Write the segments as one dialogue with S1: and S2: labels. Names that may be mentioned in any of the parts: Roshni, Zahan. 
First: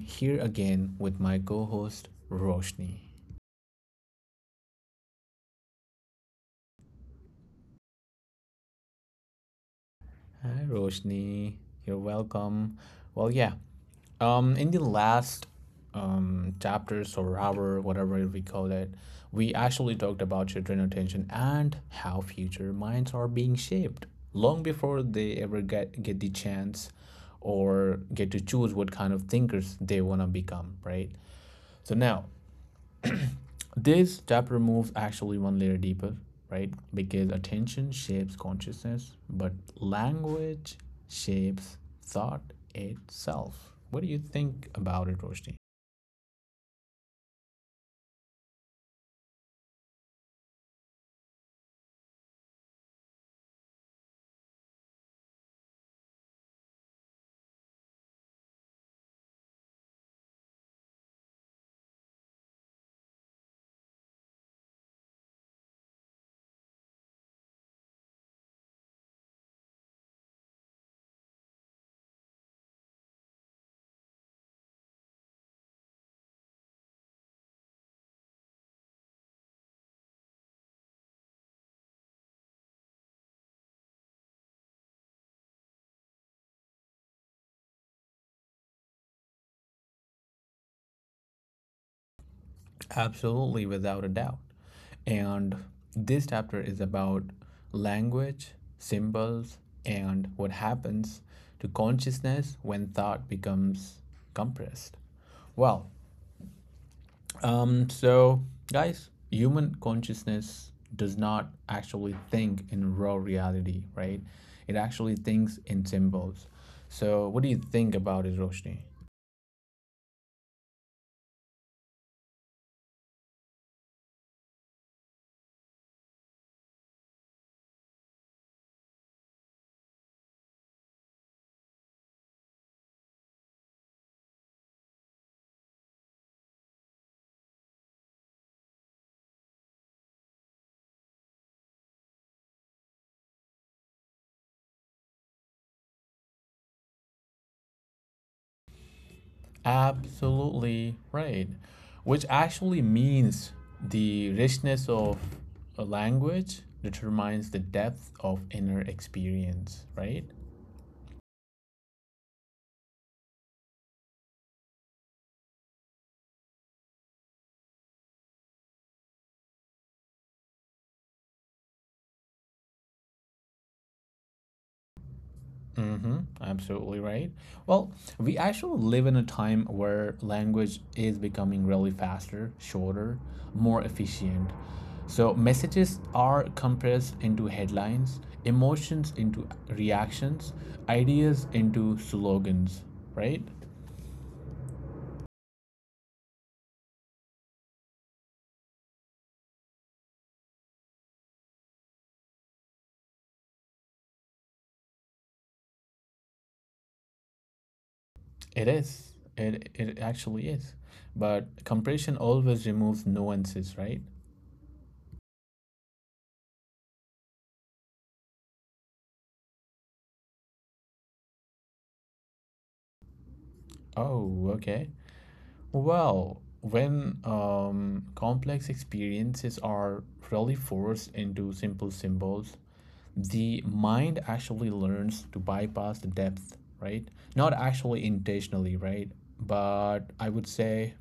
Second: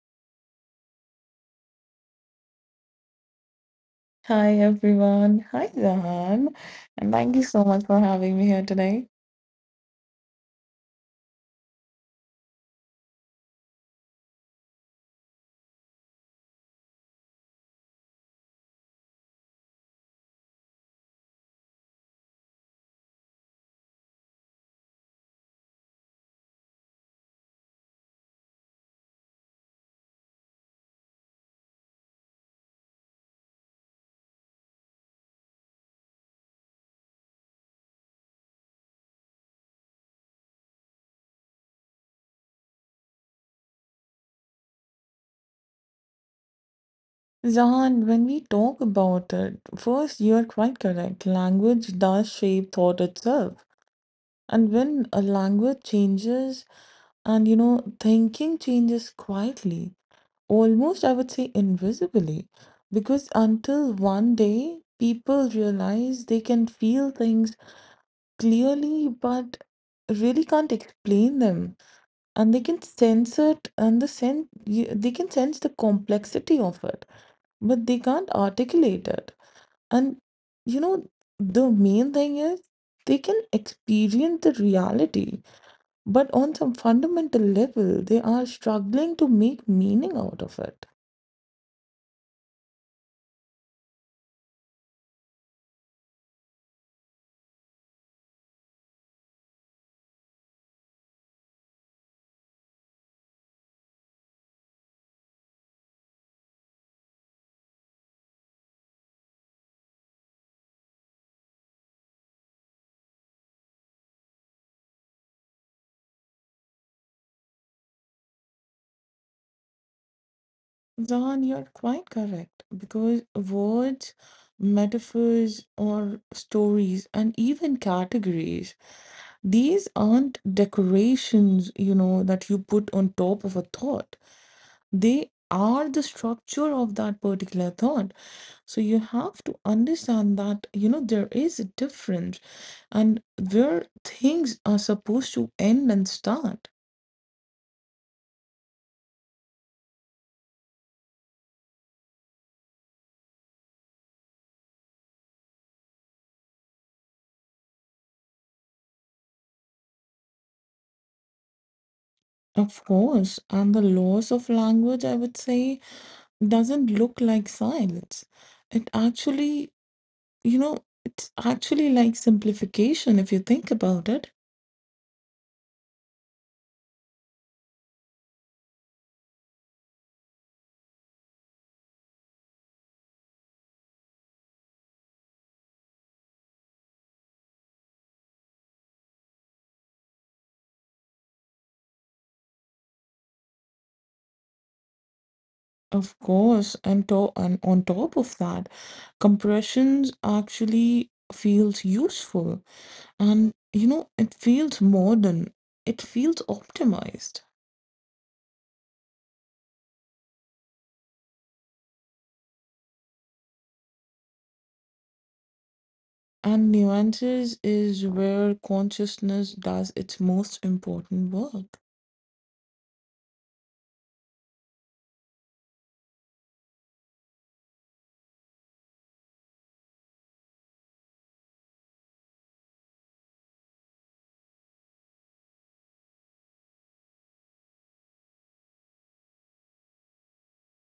S1: here again with my co host Roshni.
S2: Hi everyone. Hi Zahan. And thank you so much for having me here today.
S1: Hi, Roshni. You're welcome. Well, yeah. In the last chapters or hour, whatever we call it, we actually talked about children attention and how future minds are being shaped long before they ever get the chance or get to choose what kind of thinkers they want to become, right? So now this step removes actually one layer deeper, right? Because attention shapes consciousness, but language shapes thought itself. What do you think about it, Roshni?
S2: Zahan, when we talk about it, first you're quite correct. Language does shape thought itself. And when a language changes and thinking changes quietly, almost I would say invisibly. Because until one day people realize they can feel things clearly but really can't explain them. And they can sense it, and they can sense the complexity of it, but they can't articulate it. And you know the main thing is they can experience the reality, but on some fundamental level they are struggling to make meaning out of it.
S1: Absolutely, without a doubt. And this chapter is about language, symbols, and what happens to consciousness when thought becomes compressed. Well, Um, so, guys, human consciousness does not actually think in raw reality, right? It actually thinks in symbols. So, what do you think about it, Roshni?
S2: Zahan, you're quite correct because words, metaphors, or stories, and even categories. These aren't decorations that you put on top of a thought. They are the structure of that particular thought. So you have to understand that there is a difference and where things are supposed to end and start.
S1: Absolutely right. Which actually means the richness of a language determines the depth of inner experience, right?
S2: Of course, and the laws of language, I would say, doesn't look like silence. It actually, you know, it's actually like simplification if you think about it.
S1: Mm-hmm, absolutely right. Well, we actually live in a time where language is becoming really faster, shorter, more efficient. So messages are compressed into headlines, emotions into reactions, ideas into slogans, right?
S2: Of course, and on top of that, compressions actually feels useful, and it feels modern, it feels optimized.
S1: It is. It actually is. But compression always removes nuances, right?
S2: And nuances is where consciousness does its most important work.
S1: Oh, okay. Well, when complex experiences are really forced into simple symbols, the mind actually learns to bypass the depth, right? Not actually intentionally, right? But I would say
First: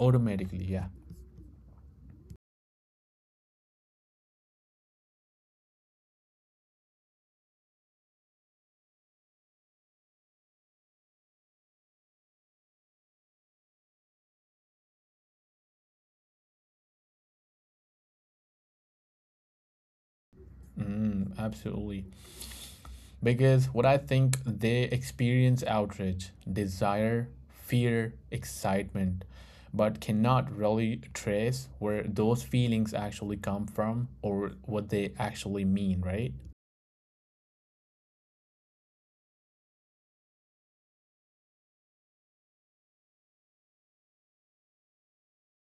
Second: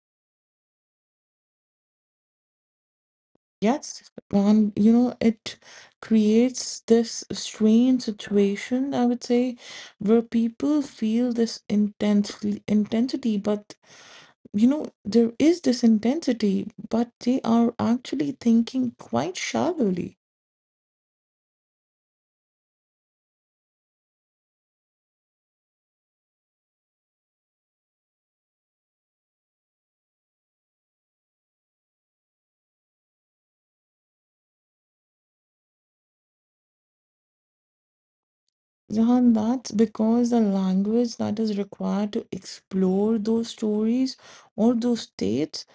S1: automatically, yeah.
S2: Yes, and it creates this strange situation, I would say, where people feel this intensely intensity, but there is this intensity, but they are actually thinking quite shallowly.
S1: Mm, absolutely. Because what I think they experience outrage, desire, fear, excitement, but cannot really trace where those feelings actually come from or what they actually mean, right?
S2: Jahan, that's because the language that is required to explore those stories or those states,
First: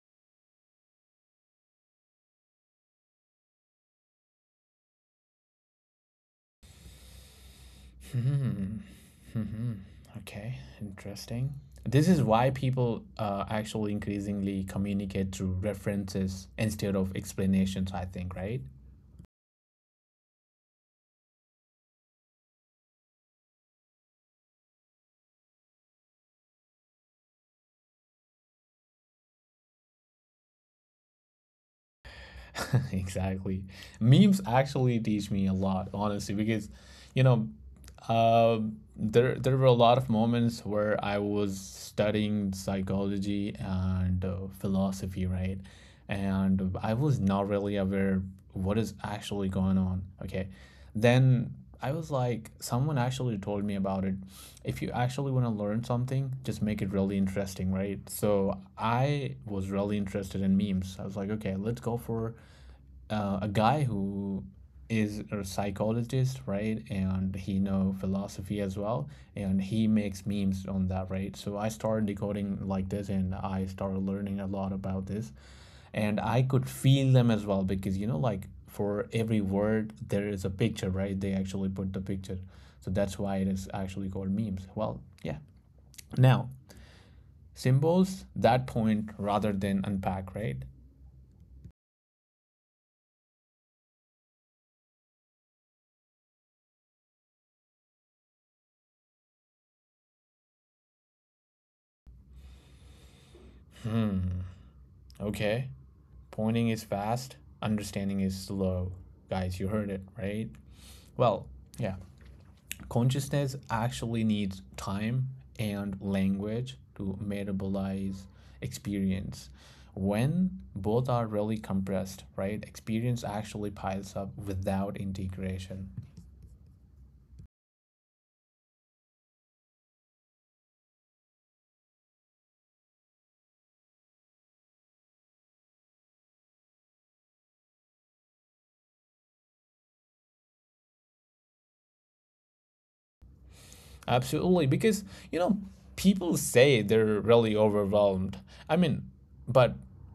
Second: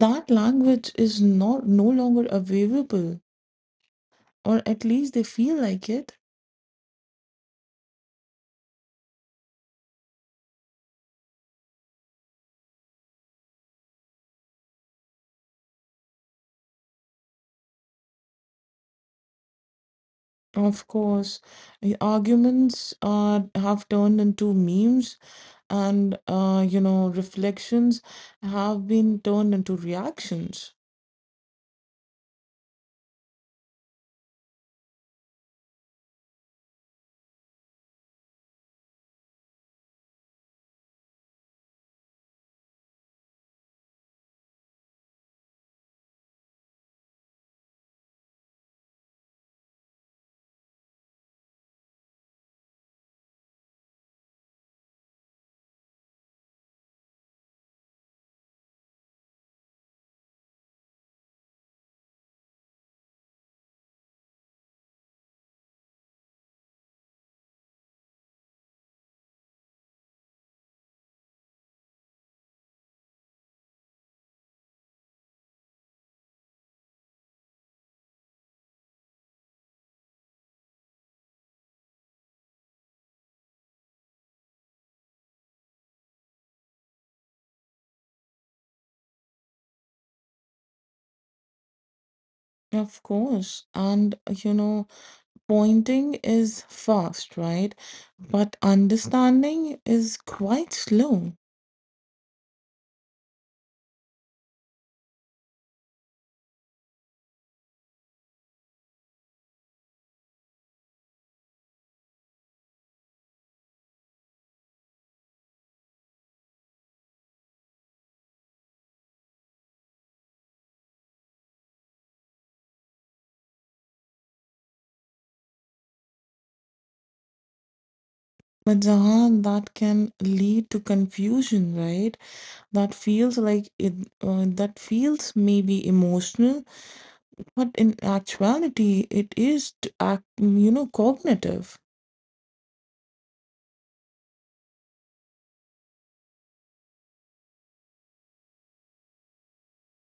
S2: that language is not no longer available, or at least they feel like it.
S1: Hmm. Hmm. Okay. Interesting. This is why people actually increasingly communicate through references instead of explanations, I think, right?
S2: Of course, the arguments have turned into memes, and reflections have been turned into reactions.
S1: Exactly. Memes actually teach me a lot, honestly, because you know, uh, there were a lot of moments where I was studying psychology and philosophy, right? And I was not really aware what is actually going on. Okay, then I was like, someone actually told me about it. If you actually want to learn something, just make it really interesting, right? So I was really interested in memes. I was like, okay, let's go for a guy who is a psychologist, right? And he know philosophy as well, and he makes memes on that, right? So I started decoding like this, and I started learning a lot about this, and I could feel them as well because you know, like for every word there is a picture, right? They actually put the picture, so that's why it is actually called memes. Well, yeah. Now symbols that point rather than unpack, right?
S2: Of course. And pointing is fast, right? But understanding is quite slow.
S1: Okay. Pointing is fast, understanding is slow. Guys, you heard it, right? Well, yeah. Consciousness actually needs time and language to metabolize experience. When both are really compressed, right? Experience actually piles up without integration.
S2: But Jahan, that can lead to confusion, right? That feels like it, that feels maybe emotional. But in actuality, it is, cognitive.
S1: Absolutely, because you know people say they're really overwhelmed. I mean, but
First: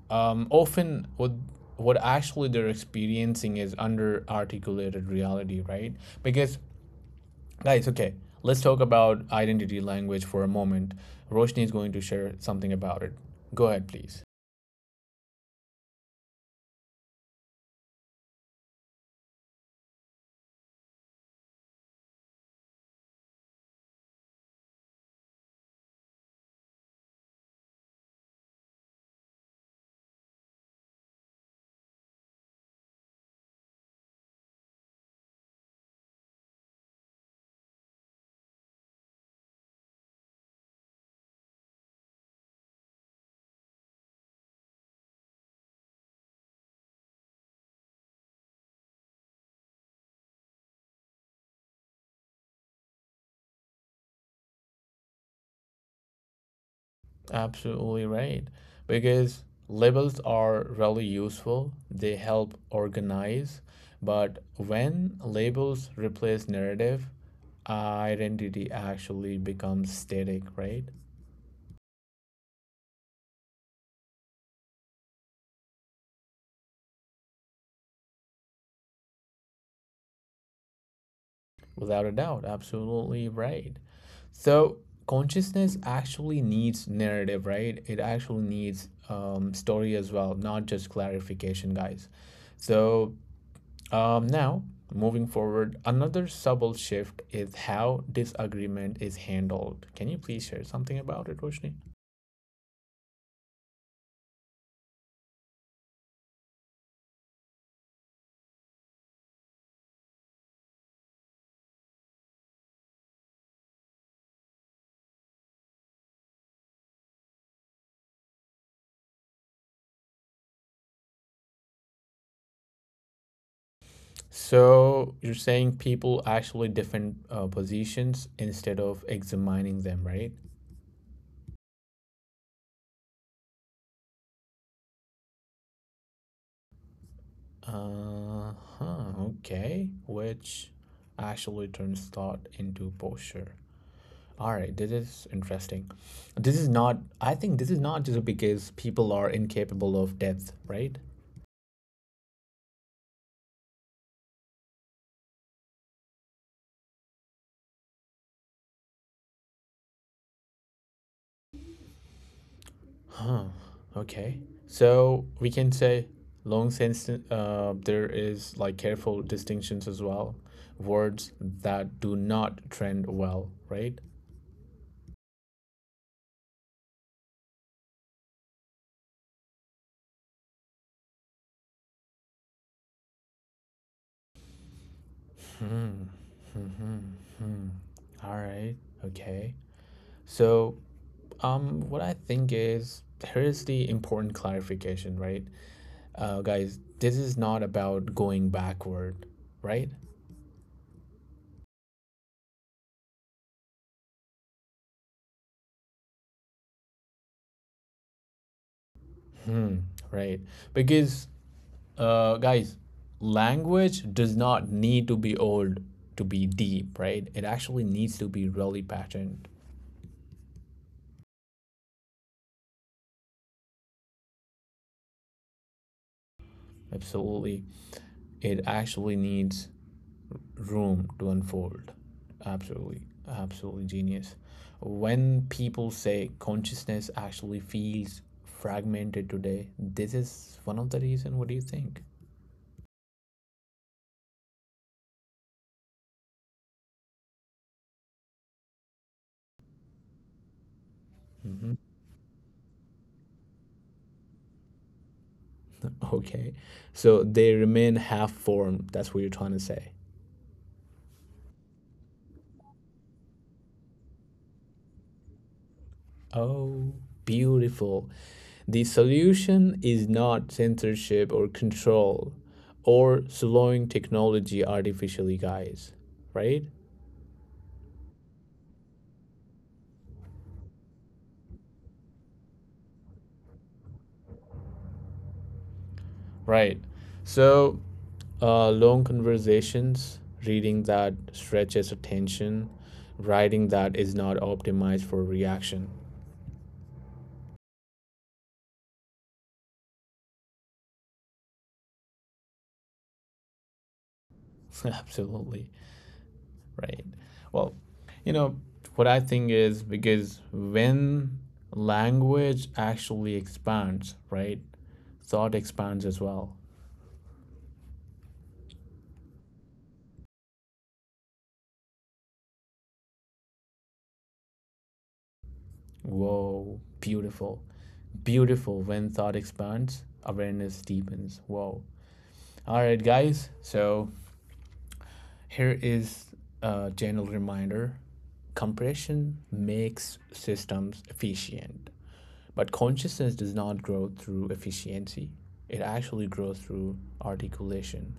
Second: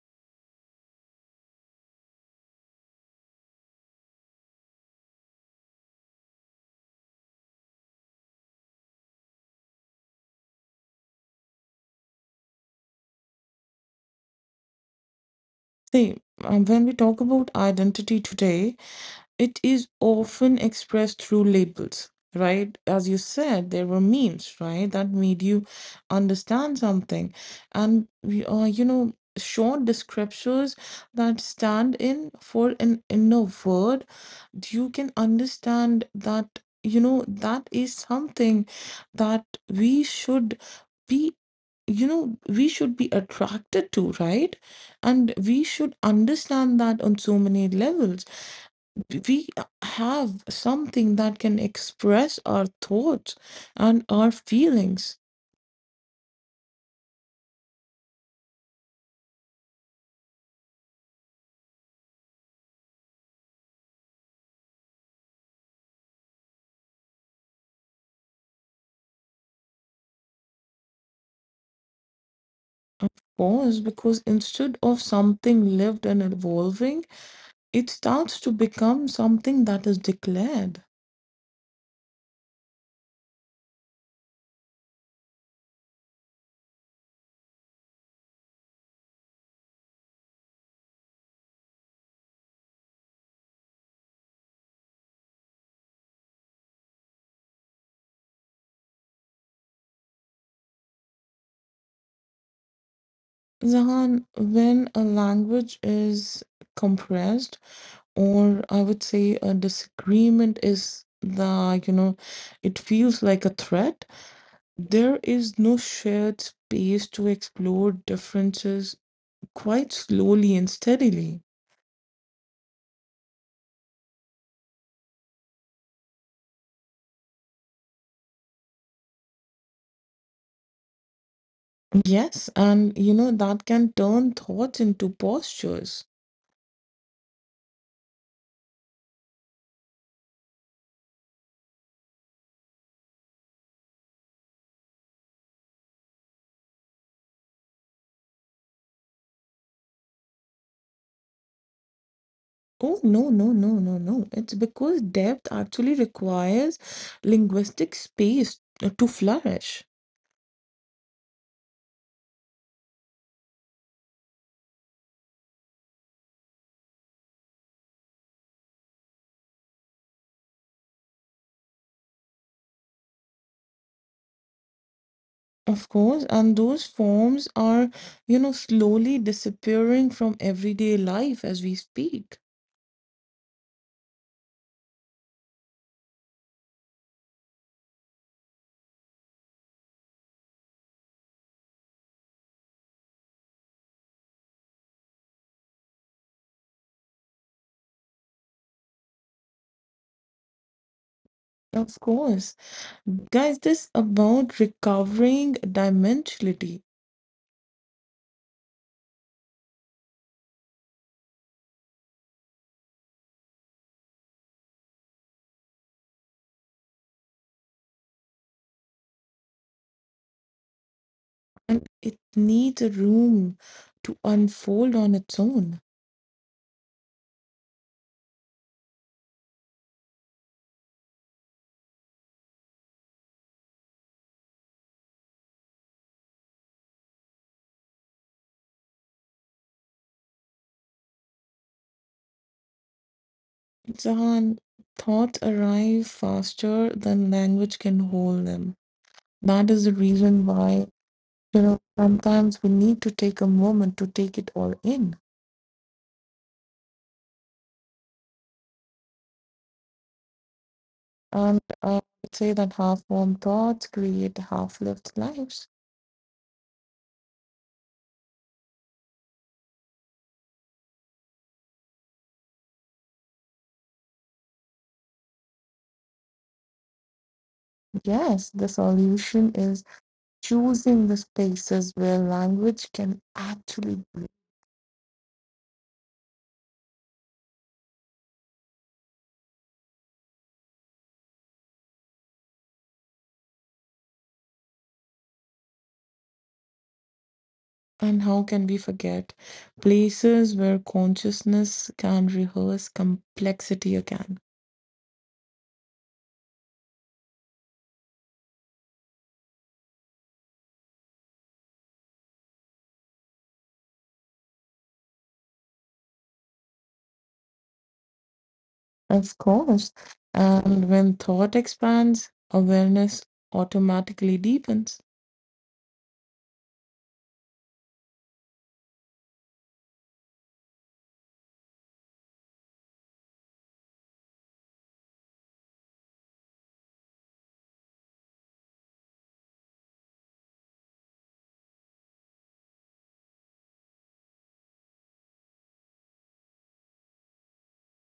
S1: often what actually they're experiencing is under articulated reality, right? Because guys, okay, let's talk about identity language for a moment. Roshni is going to share something about it. Go ahead, please.
S2: See, when we talk about identity today, it is often expressed through labels, right? As you said, there were memes, right, that made you understand something. And we are, short descriptors that stand in for an inner word. You can understand that, that is something that we should be we should be attracted to, right? And we should understand that on so many levels we have something that can express our thoughts and our feelings.
S1: Absolutely right. Because labels are really useful, they help organize. But when labels replace narrative, identity actually becomes static, right?
S2: Of course, because instead of something lived and evolving, it starts to become something that is declared.
S1: Without a doubt. Absolutely right. So consciousness actually needs narrative, right? It actually needs story as well, not just clarification, guys. So now, moving forward, another subtle shift is how disagreement is handled. Can you please share something about it, Roshni?
S2: Zahan, when a language is compressed, or I would say a disagreement is it feels like a threat. There is no shared space to explore differences quite slowly and steadily.
S1: So, you're saying people actually defend positions instead of examining them, right?
S2: Yes, and that can turn thoughts into postures.
S1: Uh huh, okay. Which actually turns thought into posture. All right, this is interesting. This is not, I think this is not just because people are incapable of depth, right?
S2: Oh, no, no, no, no, no. It's because depth actually requires linguistic space to flourish.
S1: Okay. So we can say long since there is like careful distinctions as well. Words that do not trend well, right?
S2: Of course, and those forms are slowly disappearing from everyday life as we speak.
S1: Hmm. All right. Okay. So what I think is here's the important clarification, right? Guys, this is not about going backward, right?
S2: Of course. Guys, this about recovering dimensionality
S1: Hmm, right. Because guys, language does not need to be old to be deep, right? It actually needs to be really patterned.
S2: and it needs a room to unfold on its own.
S1: Absolutely. It actually needs room to unfold. Absolutely. Absolutely genius. When people say consciousness actually feels fragmented today, this is one of the reason. What do you think?
S2: Jahan, thoughts arrive faster than language can hold them. That is the reason why
S1: Hmm.
S2: sometimes we need to take a moment to take it all in.
S1: Okay. So they remain half formed. That's what you're trying to say.
S2: And I would say that half formed thoughts create half lived lives.
S1: Oh, beautiful. The solution is not censorship or control or slowing technology artificially, guys. Right?
S2: Yes, the solution is choosing the spaces where language can actually.
S1: Right. So, long conversations, reading that stretches attention, writing that is not optimized for reaction.
S2: And how can we forget? Places where consciousness can rehearse complexity again.
S1: Absolutely. Right. Well, you know, what I think is because when language actually expands, right, thought expands as well.
S2: Of course. And when thought expands, awareness automatically deepens.
S1: Whoa, beautiful. Beautiful. When thought expands, awareness deepens. Whoa. All right, guys. So here is a general reminder compression makes systems efficient. But consciousness does not grow through efficiency. It actually grows through articulation,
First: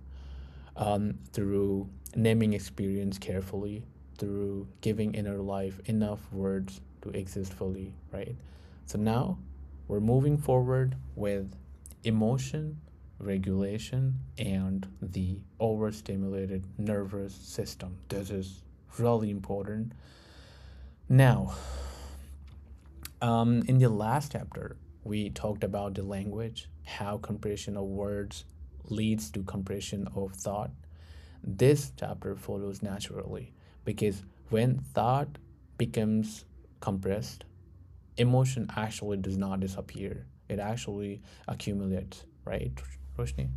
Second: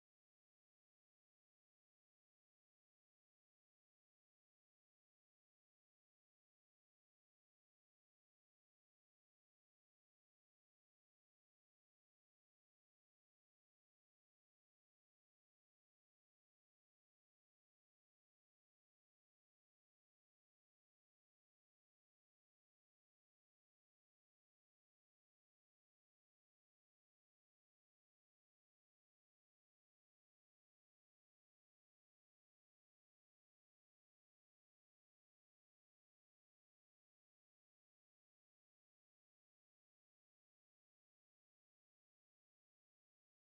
S1: through naming experience carefully, through giving inner life enough words to exist fully, right? So now we're moving forward with emotion, regulation, and the overstimulated nervous system. This is really important. Now, in the last chapter, we talked about the language, how compression of words leads to compression of thought. This chapter follows naturally because when thought becomes compressed, emotion actually does not disappear. It actually accumulates, right, Roshni?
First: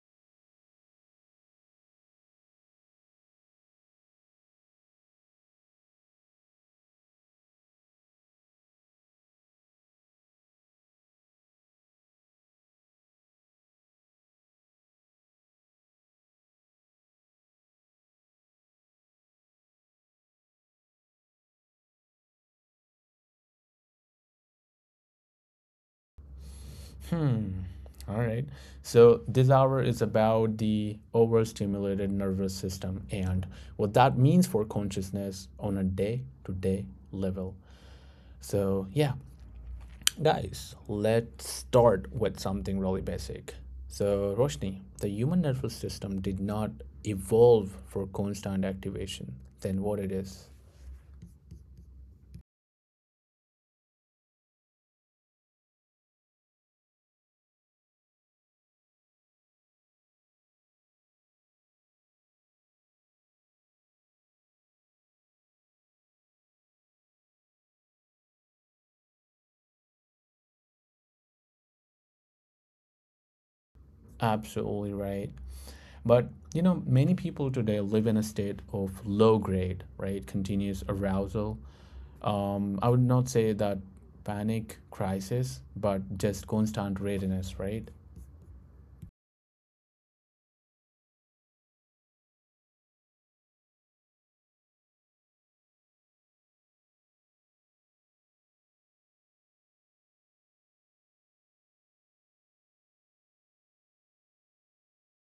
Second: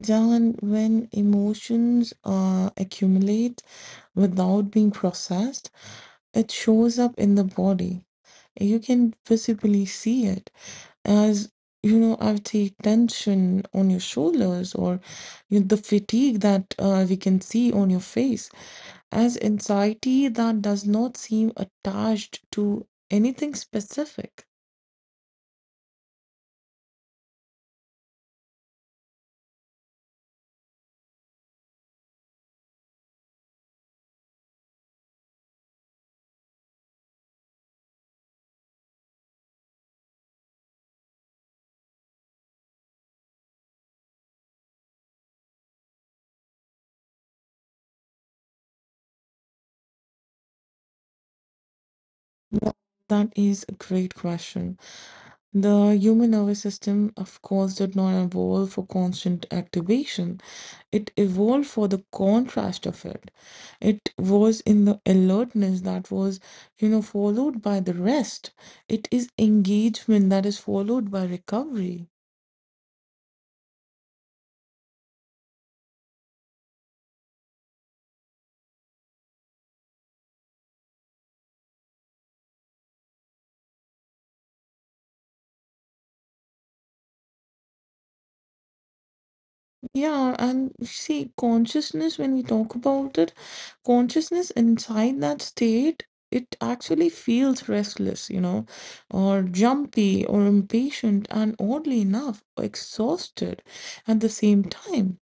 S2: John, when emotions accumulate without being processed, it shows up in the body. You can visibly see it. As I would say, tension on your shoulders, or you the fatigue that we can see on your face, as anxiety that does not seem attached to anything specific.
S1: Hmm. All right. So this hour is about the overstimulated nervous system and what that means for consciousness on a day to day level. So, yeah, guys, let's start with something really basic. So, Roshni, the human nervous system did not evolve for constant activation, then what it is.
S2: Th- that is a great question. The human nervous system, of course, did not evolve for constant activation. It evolved for the contrast of it. It was in the alertness that was followed by the rest. It is engagement that is followed by recovery.
S1: Absolutely right. But you know, many people today live in a state of low grade, right? Continuous arousal I would not say that panic crisis, but just constant readiness, right?
S2: Yeah, and see, consciousness, when we talk about it, consciousness inside that state, it actually feels restless or jumpy or impatient, and oddly enough, exhausted at the same time,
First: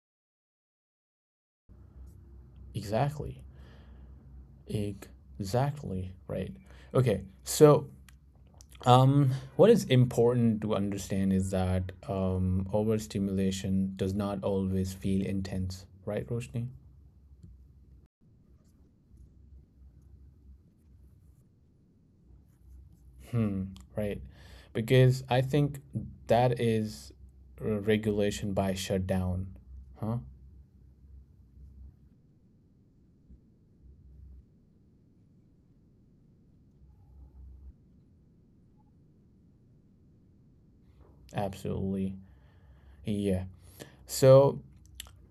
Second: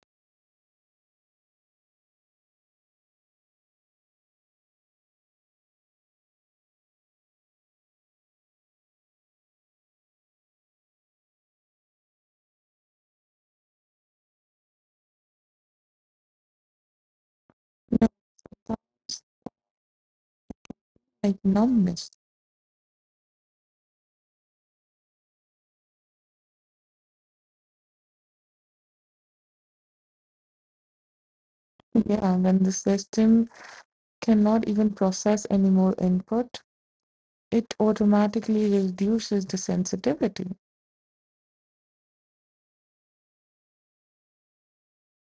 S1: Exactly. Exactly, right. Okay, so um, what is important to understand is that overstimulation does not always feel intense, right, Roshni?
S2: like numbness.
S1: Hmm, right. Because I think that is regulation by shutdown, huh?
S2: Yeah, when the system cannot even process any more input, it automatically reduces the sensitivity.
S1: Absolutely. Yeah. So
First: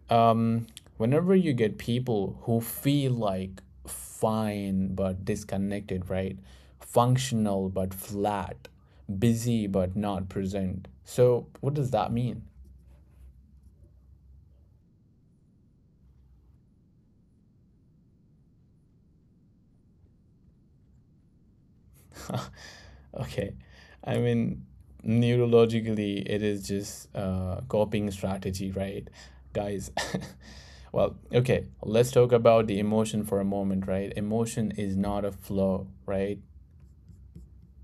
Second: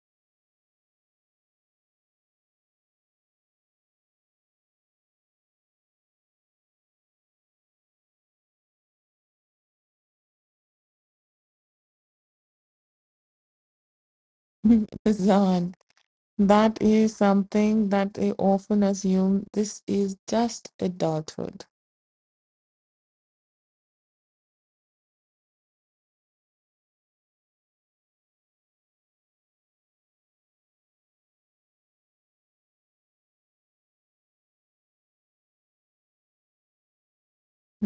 S1: Um, whenever you get people who feel like fine but disconnected, right? Functional but flat, busy but not present. So, what does that mean?
S2: Zan. That is something that they often assume this is just adulthood.
S1: Okay. I mean, neurologically, it is just a coping strategy, right? Guys, well, okay, let's talk about the emotion for a moment, right? Emotion is not a flow, right?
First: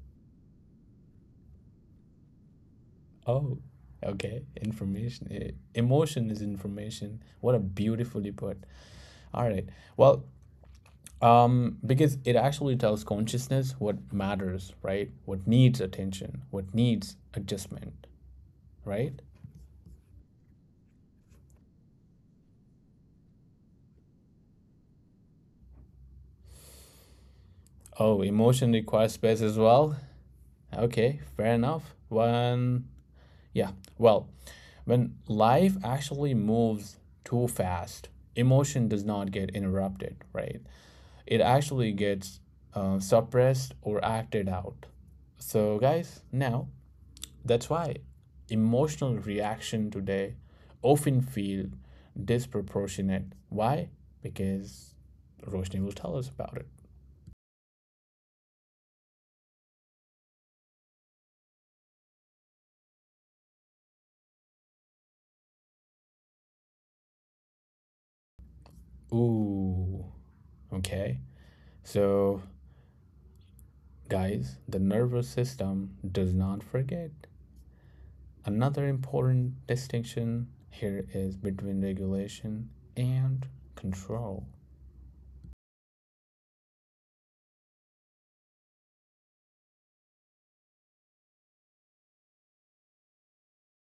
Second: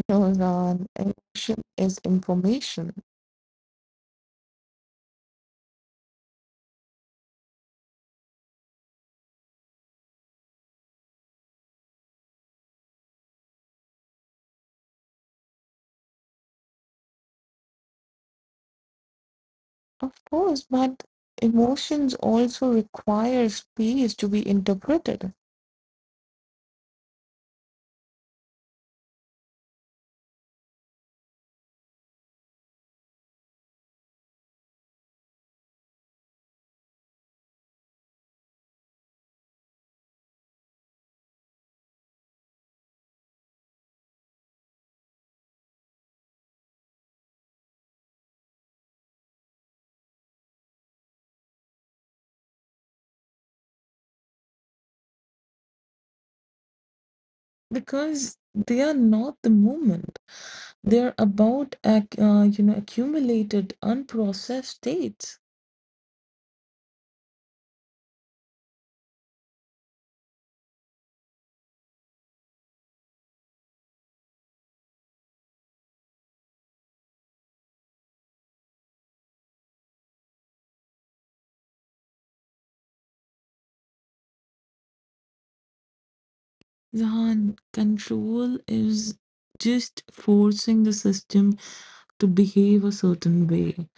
S2: No, Ron, emotion is information.
S1: Oh, okay. Information. Emotion is information. What a beautifully put. All right. Well, because it actually tells consciousness what matters, right? What needs attention, what needs adjustment, right?
S2: Of course, but emotions also require space to be interpreted,
S1: Oh, emotion requires space as well. Okay, fair enough. When, yeah, well, when life actually moves too fast, emotion does not get interrupted, right? It actually gets suppressed or acted out. So, guys, now that's why emotional reaction today often feel disproportionate. Why? Because Roshni will tell us about it.
S2: because they are not the moment. They're about accumulated, unprocessed states.
S1: Ooh, okay. So, guys, the nervous system does not forget. Another important distinction here is between regulation and control.
S2: Zahan, control is just forcing the system to behave a certain way.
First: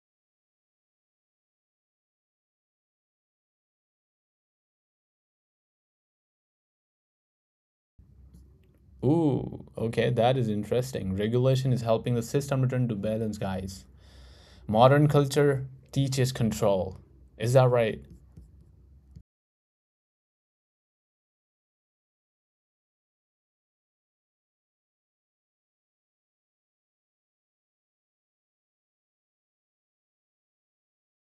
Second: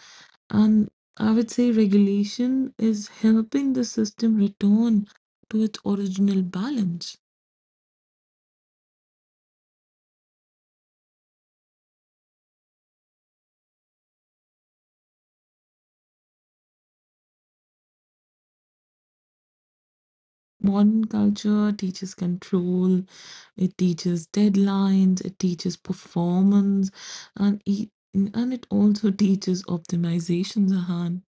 S2: And I would say regulation is helping the system return to its original balance.
S1: Ooh, okay, that is interesting. Regulation is helping the system return to balance, guys. Modern culture teaches control. Is that right?
S2: Modern culture teaches control, it teaches deadlines, it teaches performance, and it also teaches optimization, Zahan.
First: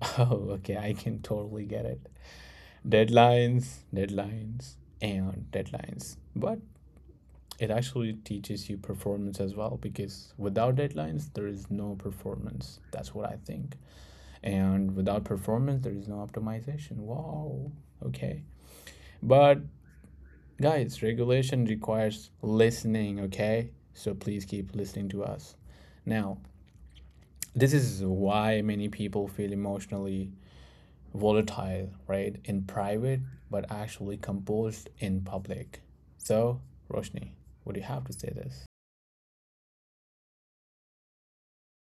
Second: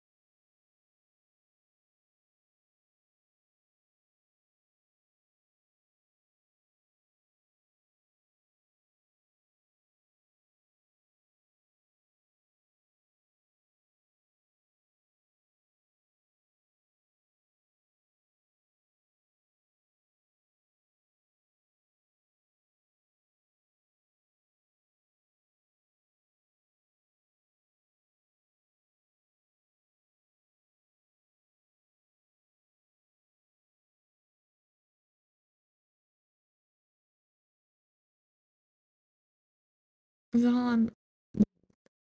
S1: Oh, okay, I can totally get it. Deadlines, deadlines, and deadlines. But it actually teaches you performance as well because without deadlines, there is no performance. That's what I think. And without performance, there is no optimization. Wow, okay. But guys, regulation requires listening, okay? So please keep listening to us. Now, this is why many people feel emotionally volatile, right? In private, but actually composed in public. So, Roshni, what do you have to say this?
S2: Zahan,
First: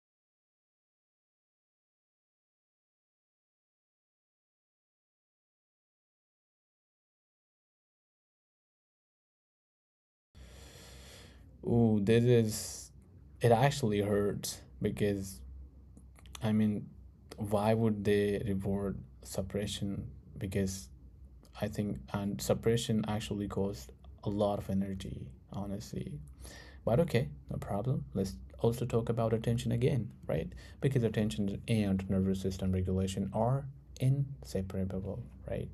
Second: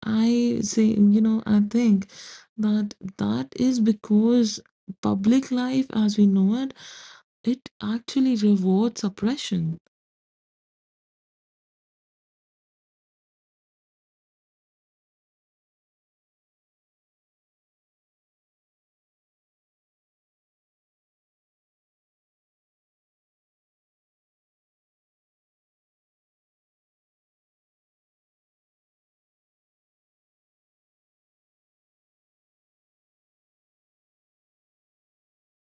S2: I say, I think that that is because public life as we know it, it actually rewards oppression.
S1: Ooh, this is it actually hurts because I mean, why would they reward suppression? Because I think, and suppression actually costs a lot of energy, honestly. But okay, no problem. Let's also talk about attention again, right? Because attention and nervous system regulation are inseparable, right?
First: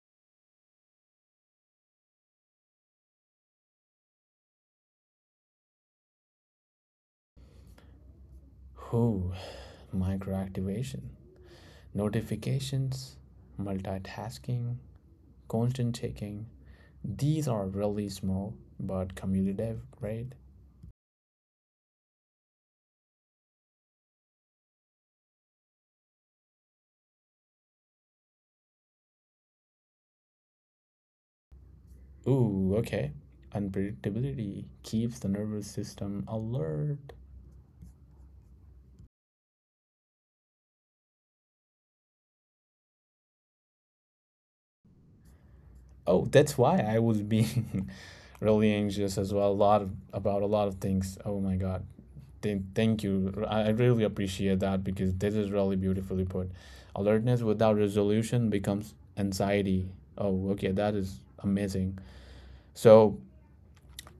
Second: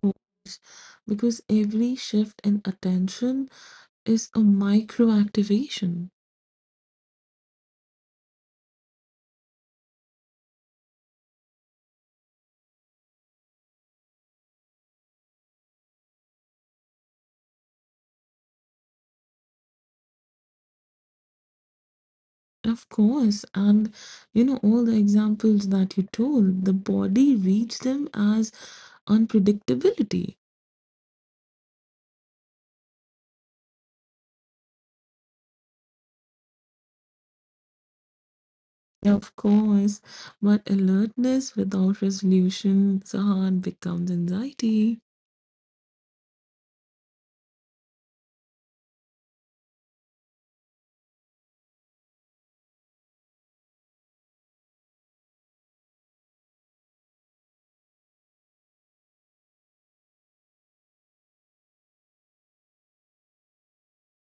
S2: Course, because every shift in attention is a micro activation.
S1: Who? Microactivation, notifications, multitasking, constant checking. These are really small but cumulative, right?
S2: Of course, and all the examples that you told, the body reads them as unpredictability.
S1: Ooh, okay. Unpredictability keeps the nervous system alert.
S2: Of course, but alertness without resolution, Sahan, becomes anxiety.
S1: Oh, that's why I was being really anxious as well. A lot of, about a lot of things. Oh my God. Thank, thank you. I really appreciate that because this is really beautifully put. Alertness without resolution becomes anxiety. Oh, okay. That is amazing. So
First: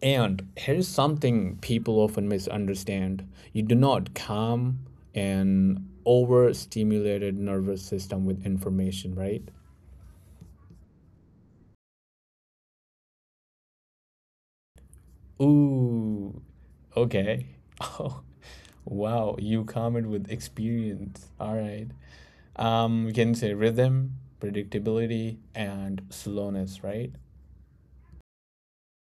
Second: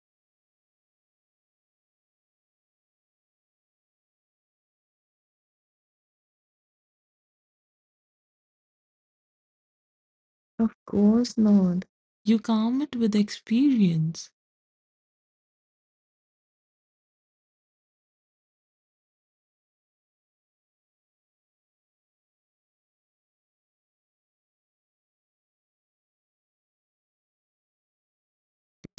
S1: and here's something people often misunderstand you do not calm an overstimulated nervous system with information, right?
S2: Of course not. You calm it with experience.
S1: Ooh, okay. Oh, wow. You calm it with experience. All right. We can say rhythm, predictability, and slowness, right?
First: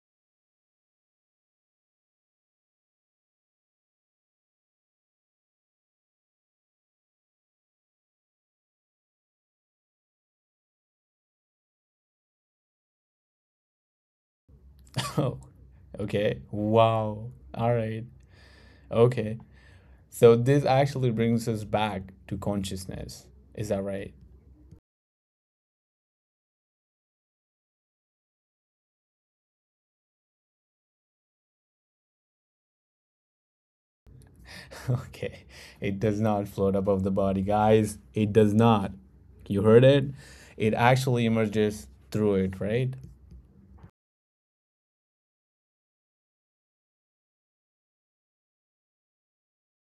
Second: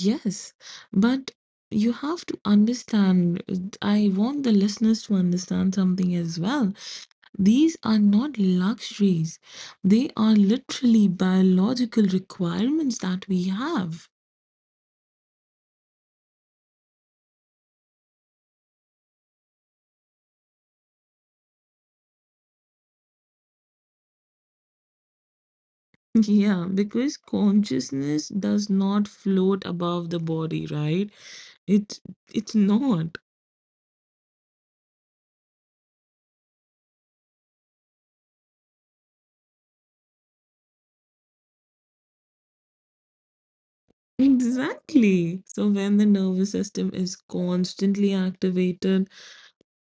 S2: Yes, but you have to understand. I want the listeners to understand something as well. These are not luxuries, they are literally biological requirements that we have.
S1: Oh, okay. Wow. All right. Okay. So this actually brings us back to consciousness. Is that right?
S2: Yeah, because consciousness does not float above the body, right? It it's not.
S1: Okay. It does not float above the body, guys. It does not. You heard it? It actually emerges through it, right?
S2: Exactly. So when the nervous system is constantly activated,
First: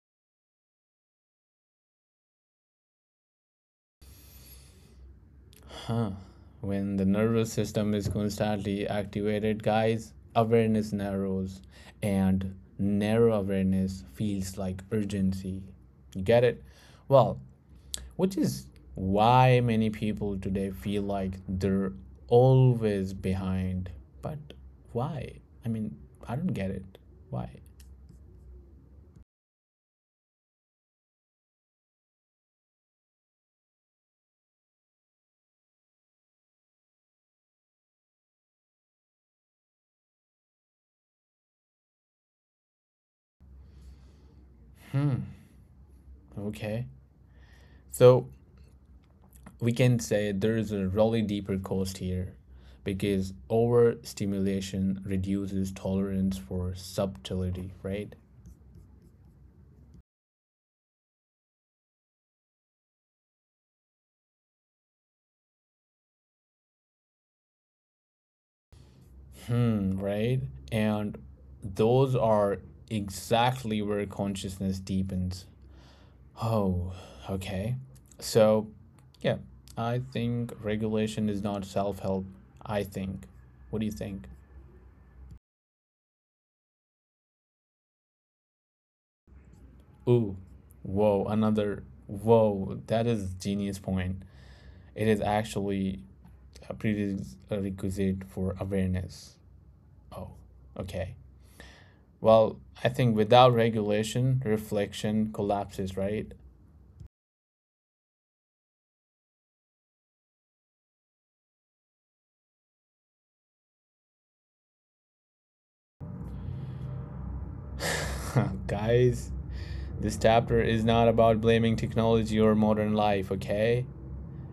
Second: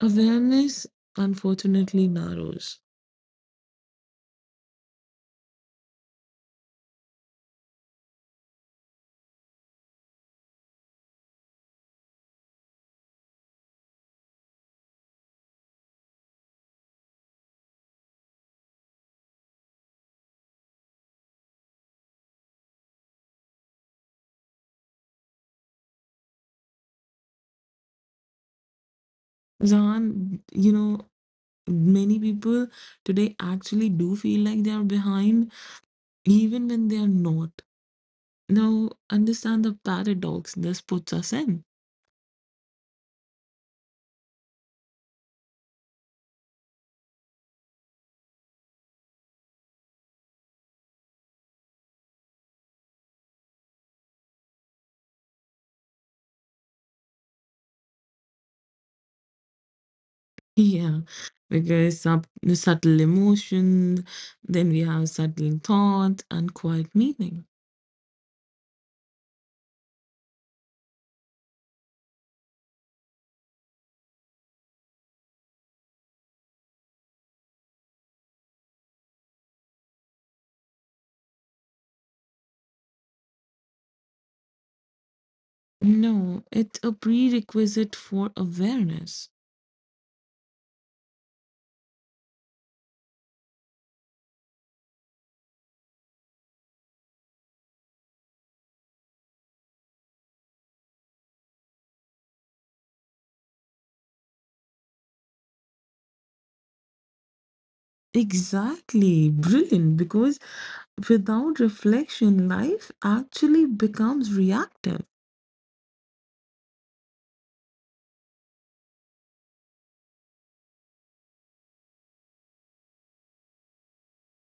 S2: awareness unfortunately narrows.
S1: When the nervous system is constantly activated, guys, awareness narrows and narrow awareness feels like urgency. You get it? Well, which is why many people today feel like they're always behind. But why? I mean, I don't get it. Why?
S2: Zan, many people today actually do feel like they are behind, even when they are not. Now, understand the paradox this puts us in.
S1: Okay. So we can say there is a really deeper cost here because overstimulation reduces tolerance for subtlety, right?
S2: Yeah, because subtle emotions, then we have subtle thought and quiet meaning.
S1: Right? And those are exactly where consciousness deepens. Oh, okay. So, yeah, I think regulation is not self help. I think. What do you think?
S2: No, it's a prerequisite for awareness.
S1: Ooh, whoa, another. Whoa, that is genius point. It is actually a prerequisite for awareness. Oh, okay. Well, I think without regulation, reflection collapses, right?
S2: Exactly, brilliant. Because without reflection, life actually becomes reactive.
S1: Guys, this chapter is not about blaming technology or modern life, okay?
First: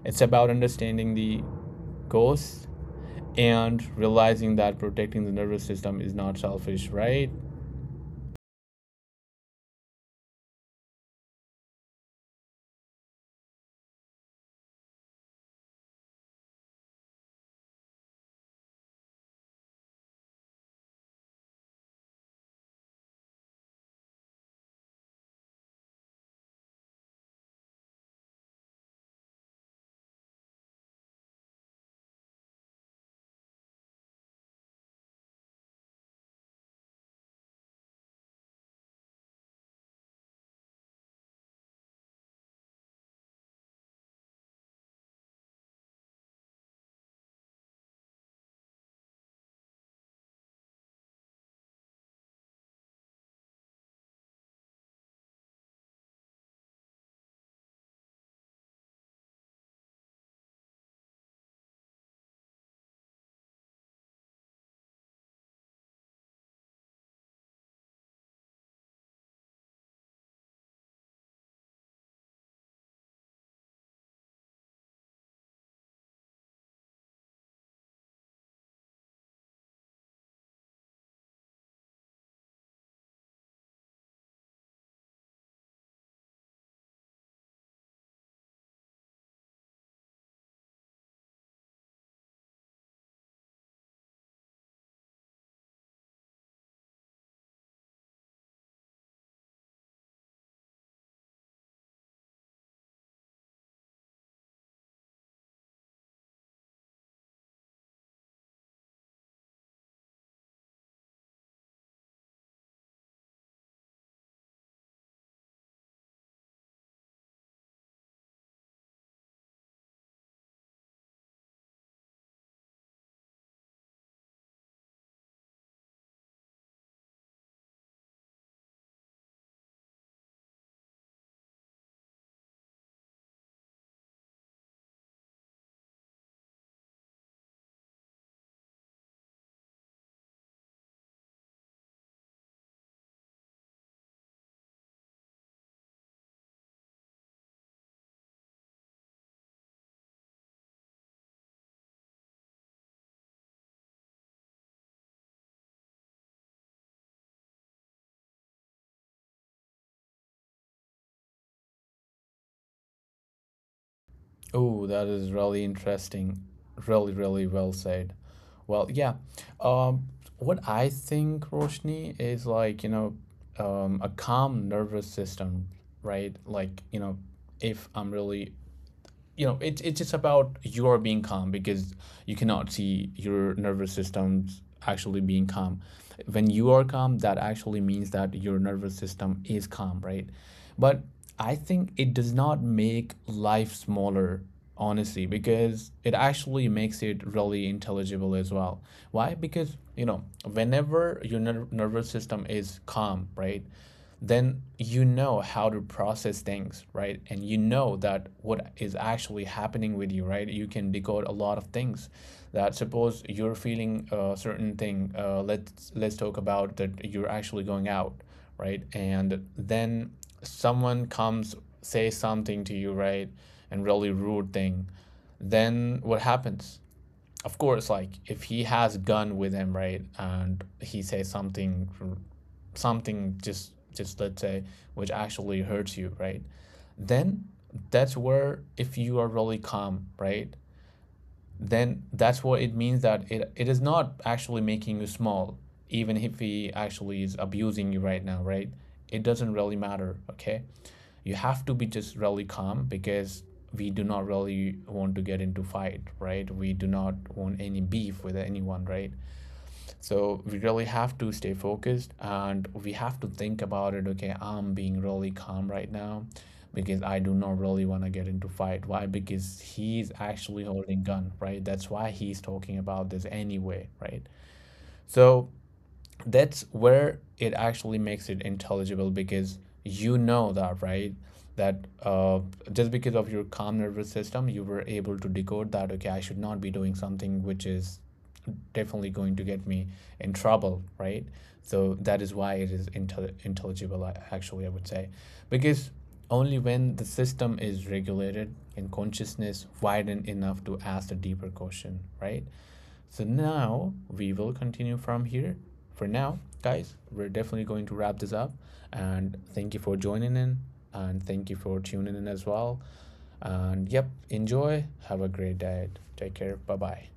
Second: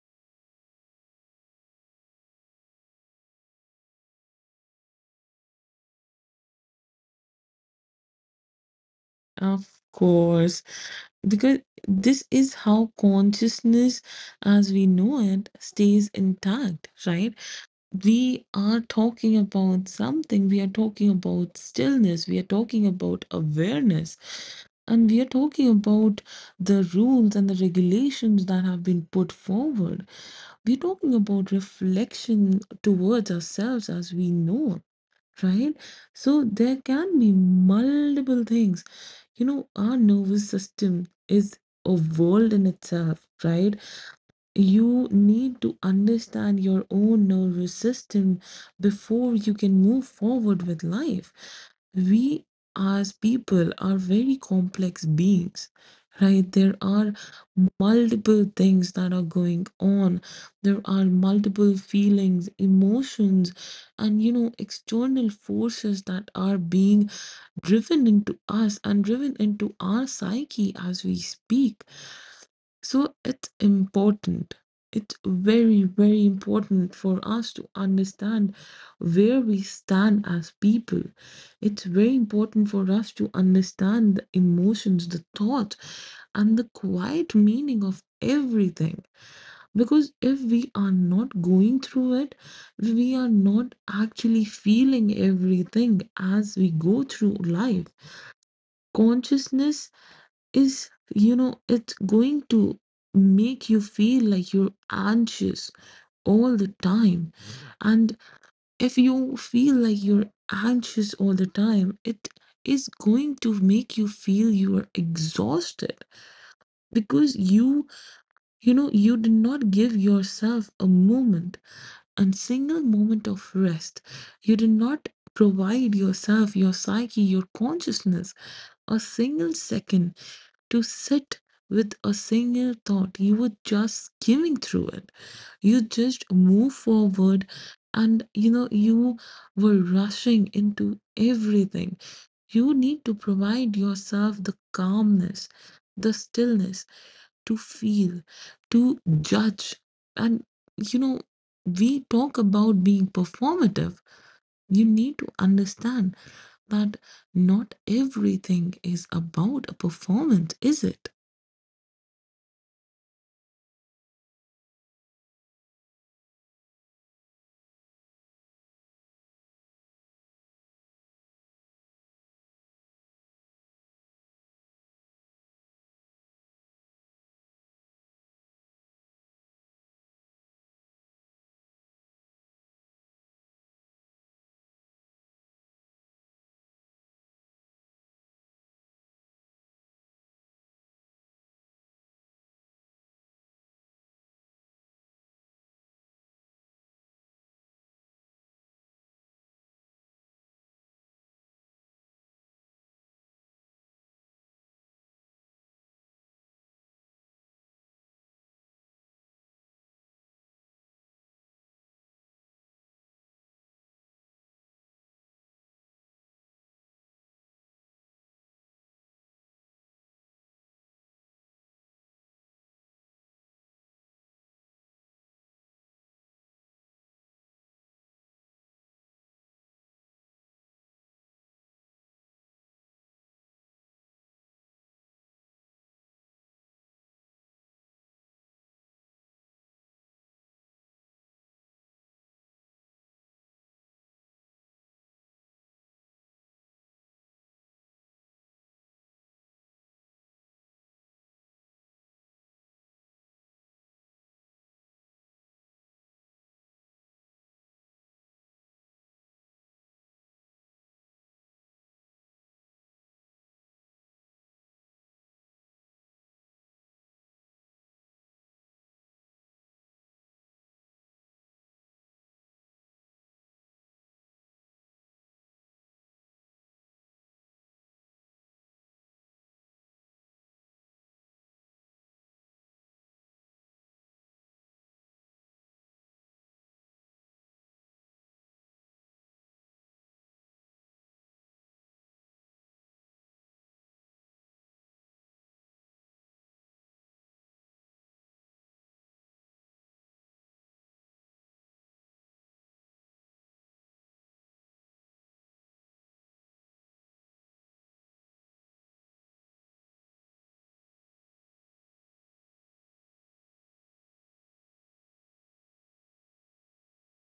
S1: It's about understanding the goals and realizing that protecting the nervous system is not selfish, right?
S2: Of course, because this is how consciousness as we know it stays intact, right? We are talking about something, we are talking about stillness, we are talking about awareness, and we are talking about the rules and the regulations that have been put forward. We're talking about reflection towards ourselves as we know, right? So there can be multiple things. You know, our nervous system is a world in itself, right? You need to understand your own nervous system before you can move forward with life. We as people are very complex beings, right? There are multiple things that are going on. There are multiple feelings, emotions, and external forces that are being driven into us and driven into our psyche as we speak. So it's important. It's very, very important for us to understand where we stand as people. It's very important for us to understand the emotions, the thought, and the quiet meaning of everything. Because if we are not going through it, we are not actually feeling everything as we go through life. Consciousness is you know it's going to make you feel like you're anxious all the time. And if you feel like you're anxious all the time, it is going to make you feel you are exhausted, because you did not give yourself a single moment of rest. You did not provide yourself, your psyche, your consciousness, a single second to sit with a single thought. You were just skimming through it. You just move forward, and you were rushing into everything. You need to provide yourself the calmness, the stillness to feel, to judge. And you know, we talk about being performative. You need to understand that not everything is about a performance, is it?
S1: Oh, that is really interesting. Really, really well said. Well, yeah. Um, what I think, Roshni, is like, a calm nervous system, right? Like, you know, if I'm really it's just about your being calm because you cannot see your nervous system's actually being calm. When you are calm, that actually means that your nervous system is calm, right? But I think it does not make life smaller, honestly, because it actually makes it really intelligible as well. Why? Because, you know, whenever your nervous system is calm, right, then you know how to process things, right? And you know that what is actually happening with you, right? You can decode a lot of things. That suppose you're feeling a certain thing. Let's talk about that you're actually going out, right? And then someone comes say something to you, right? And really rude thing. Then what happens? Of course, like if he has a gun with him, right, and he says something, something just let's say, which actually hurts you, right, then that's where if you are really calm, right, then that's what it means that it is not actually making you small, even if he actually is abusing you right now, right? It doesn't really matter, okay? You have to be just really calm because we do not really want to get into fight, right? We do not want any beef with anyone, right? So we really have to stay focused and we have to think about it. Okay, I'm being really calm right now because I do not really want to get into fight. Why? Because he's actually holding gun, right? That's why he's talking about this anyway, right? So that's where it actually makes it intelligible because you know that, right? That just because of your calm nervous system, you were able to decode that, okay, I should not be doing something which is definitely going to get me in trouble, right? So that is why it is intelligible, actually, I would say. Because only when the system is regulated and consciousness widened enough to ask a deeper question, right? So now we will continue from here. For now, guys, we're definitely going to wrap this up. And thank you for joining in. And thank you for tuning in as well. And yep, enjoy. Have a great day. Take care. Bye bye.